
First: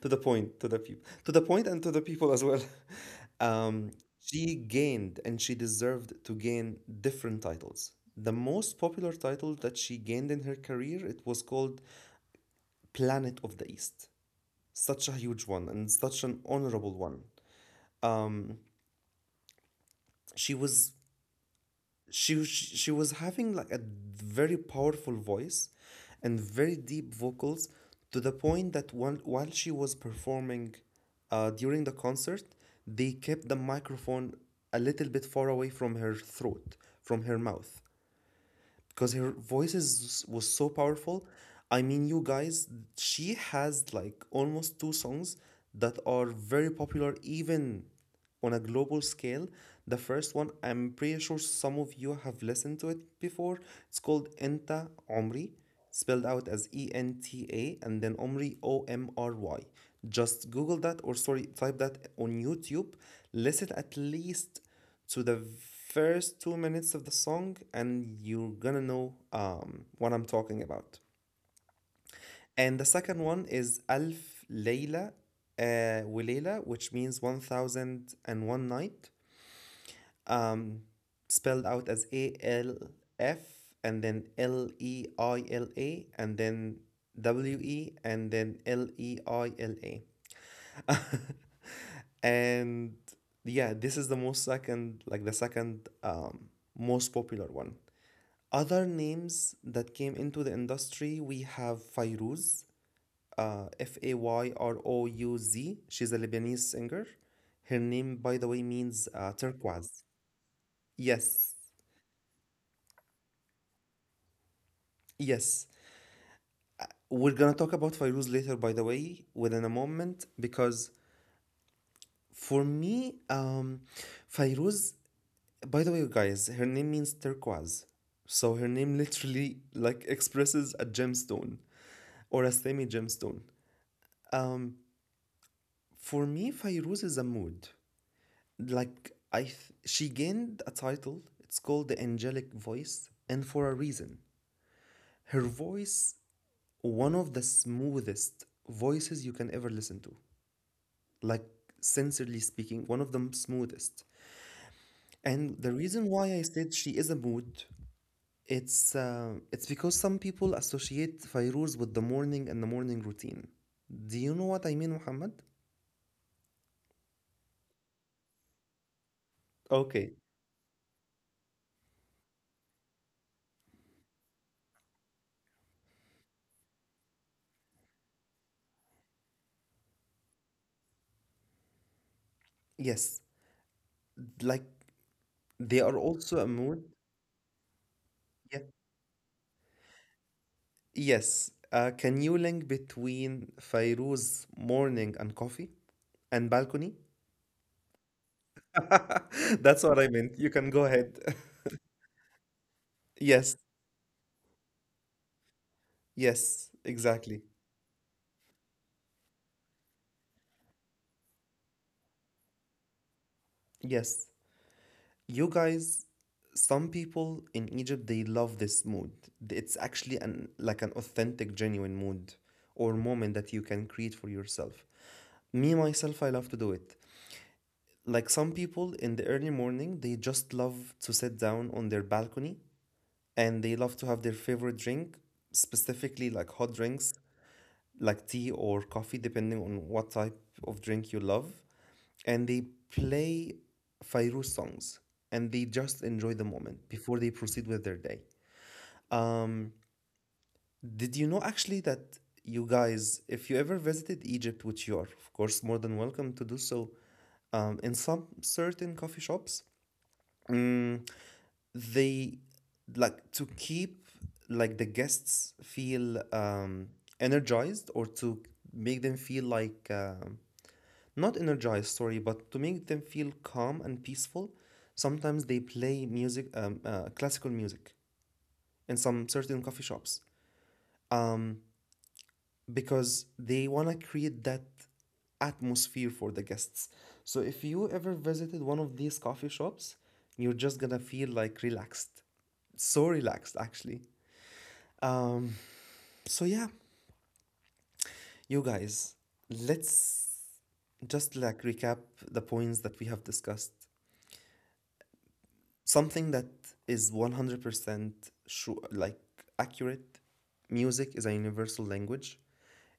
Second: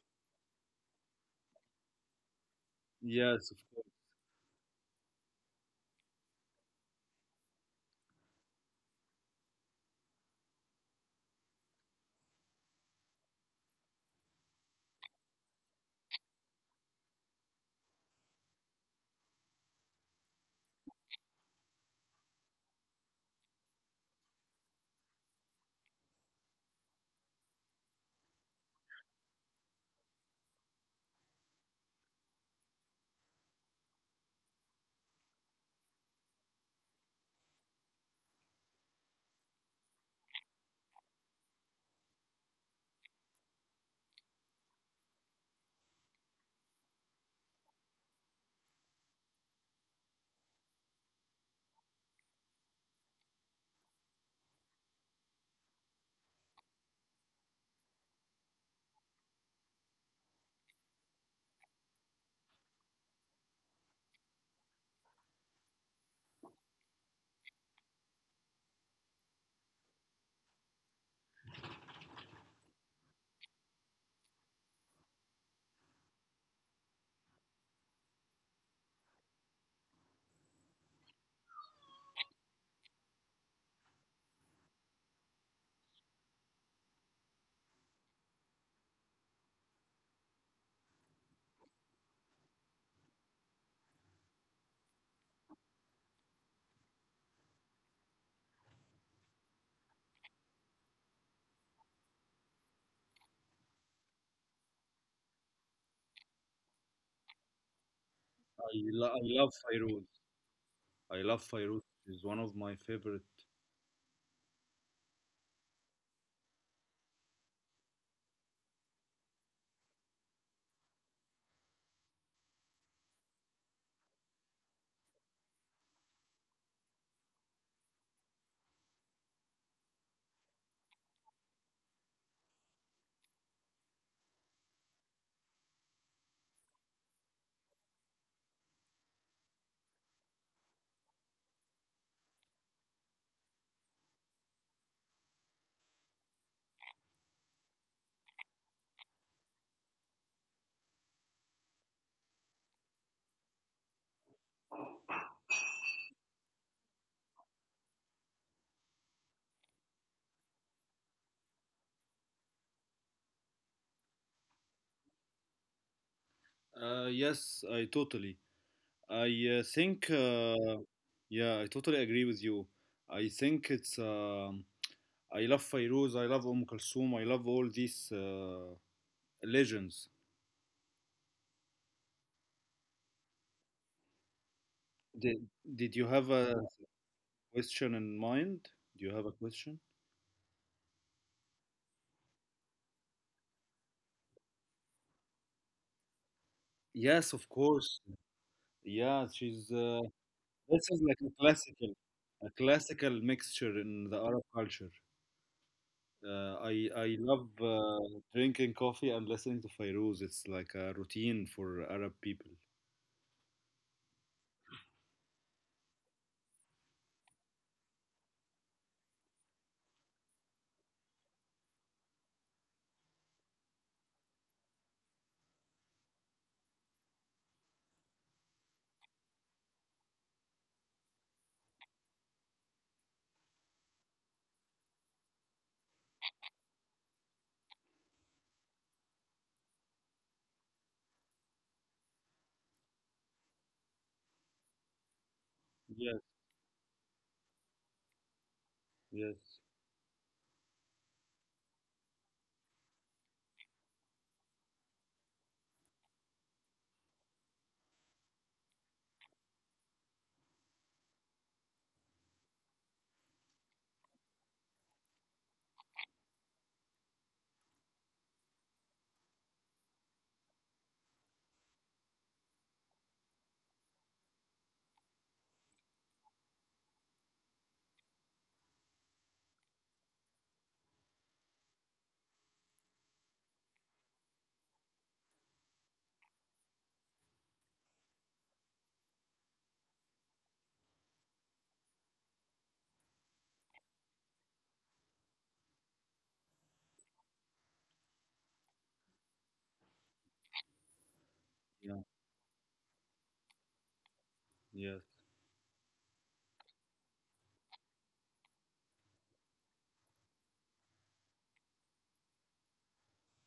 to the point to the people, to the point and to the people as well. [laughs] Yes, of cou- Um, she gained and she deserved to gain different titles. The most popular title that she gained in her career, it was called Planet of the East. Such a huge one and such an honorable one. She was, she was having like a very powerful voice and very deep vocals, to the point that one while she was performing during the concert, they kept the microphone a little bit far away from her throat, from her mouth, because her voice is, was so powerful. I mean, you guys, she has like almost two songs that are very popular even on a global scale. The first one, I'm pretty sure some of you have listened to it before. It's called Enta Omri, spelled out as Enta, and then Omri Omry. Just Google that, or sorry, type that on YouTube. Listen at least to the first 2 minutes of the song and you're gonna know what I'm talking about. And the second one is Alf Layla Wilayla, which means 1001 night, um, spelled out as Alf, and then Leila, and then W E, and then Leila. [laughs] And yeah, this is the most second, like the second most popular one. Other names that came into the industry, we have Fairuz, Fayrouz. She's a Lebanese singer. Her name, by the way, I means love Fairuz. turquoise. I love Fairuz. Yes, She's one of my favorite. yes. We're gonna talk about Fairuz later, by the way, within a moment, because for me, Fairuz, by the way, guys, her name means turquoise. So her name literally like expresses a gemstone or a semi gemstone. For me, Fairuz is a mood. Like she gained a title. It's called the angelic voice, and for a reason. Her voice, one of the smoothest voices you can ever listen to. Like sincerely speaking, one of the smoothest. And the reason why I said she is a mood, it's because some people associate Fairuz with the morning and the morning routine. Do you know what I mean, Muhammad? Yes, I totally. I think, Okay. Yeah, I totally agree with you. I think it's, um, I love Fairuz, I love Kulthum, I love all these legends. Yes. Like Did, did you have they are a also a mood. question in mind? Do you Yeah. have a question? Yes. Can you link between Fairuz's morning and coffee and Yes, balcony? of course. Yeah, she's, uh, [laughs] That's what I meant. this You is can like go ahead. [laughs] A classical mixture Yes. in the Arab culture. Uh, I Yes. I love Exactly. Drinking coffee and listening to Fairuz. It's like a routine for Arab people. Yes. You guys, some people in Egypt, they love this mood. It's actually an like an authentic, genuine mood or moment that you can create for yourself. Me, myself, I love to do it. Like some people in the early morning, they just love to sit down on their balcony and they love to have their favorite drink, specifically like hot drinks, like tea or coffee, depending on what type of drink you love. And they play Fairuz songs and they Yes, just enjoy the moment before they proceed with their day. yes, Um, did you know actually that, you guys, if you ever visited Egypt, which you are, of course, more than welcome to do so, in some certain coffee shops, mm, they like to keep like the guests feel energized, or to make them feel like not energized, sorry, but to make them feel calm and peaceful. Sometimes they play music, classical music, in some certain coffee shops, um, because they want to create that atmosphere for the guests. So if you ever visited one of these coffee shops, you're just gonna feel like relaxed, so relaxed actually. Um, so yeah, you guys, let's just yeah, like recap the points that we have discussed. yes, Something that is 100% sure, like accurate. Music is a universal language.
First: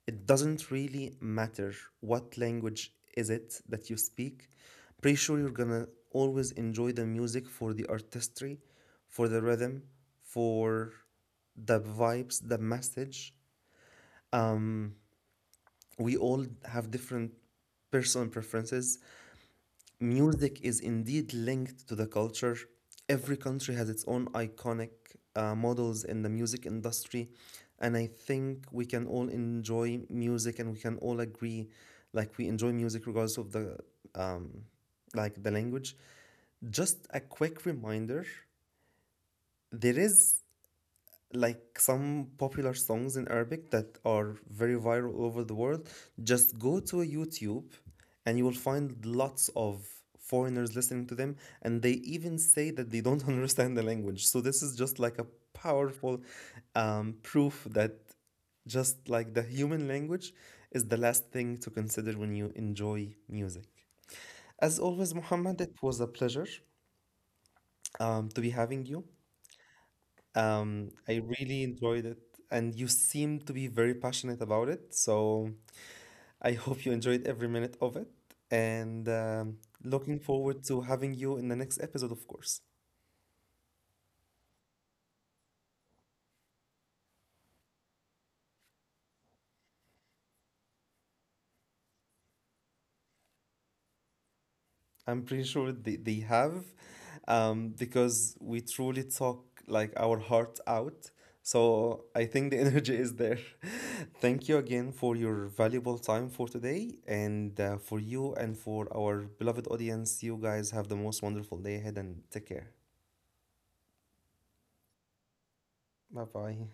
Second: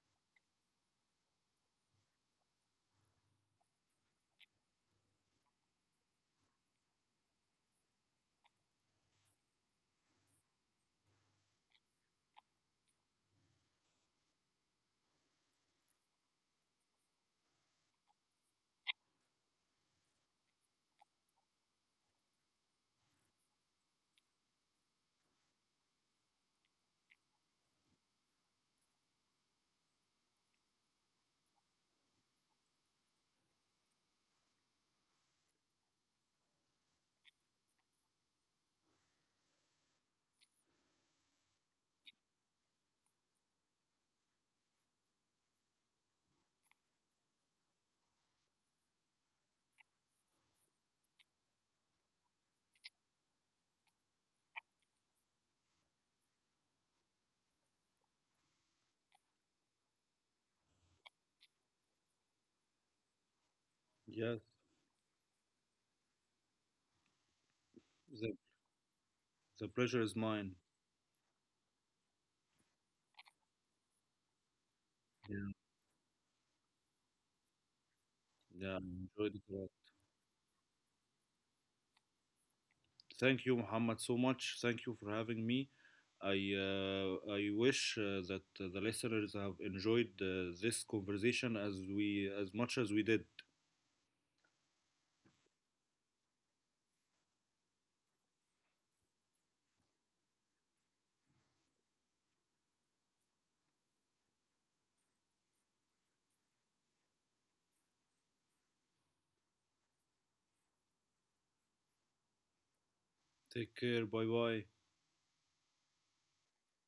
It doesn't really matter what language is it that you speak. Pretty sure you're gonna always enjoy the music for the artistry, for the rhythm, for the vibes, the message. We all have different personal preferences. Music is indeed linked to the culture. Every country has its own iconic models in the music industry, and I think we can all enjoy music and we can all agree, like we enjoy music regardless of the um, like the language. Just a quick reminder, there is like some popular songs in Arabic that are very viral all over the world, just go to a YouTube and you will find lots of foreigners listening to them and they even say that they don't [laughs] understand the language. So this is just like a powerful proof that just like the human language is the last thing to consider when you enjoy music. yes. As always, Muhammad, it was a pleasure The to be having you. the pleasure is mine. I really enjoyed it, and you seem to be very passionate about it. Yeah, So I [laughs] hope you enjoyed every minute of it, yeah. I and enjoyed it a lot. looking forward to having you in the next episode, of course. Thank you, Muhammad, so much. Thank you for having me. I wish that the listeners have enjoyed this conversation as we as much as we did. I'm pretty sure they have, because we truly talk like our hearts out. So I think the [laughs] energy is there. Thank you again for your valuable time for today, and for you and for our beloved audience. You guys have the most wonderful day ahead, and take care. Take care. Bye bye. Bye bye.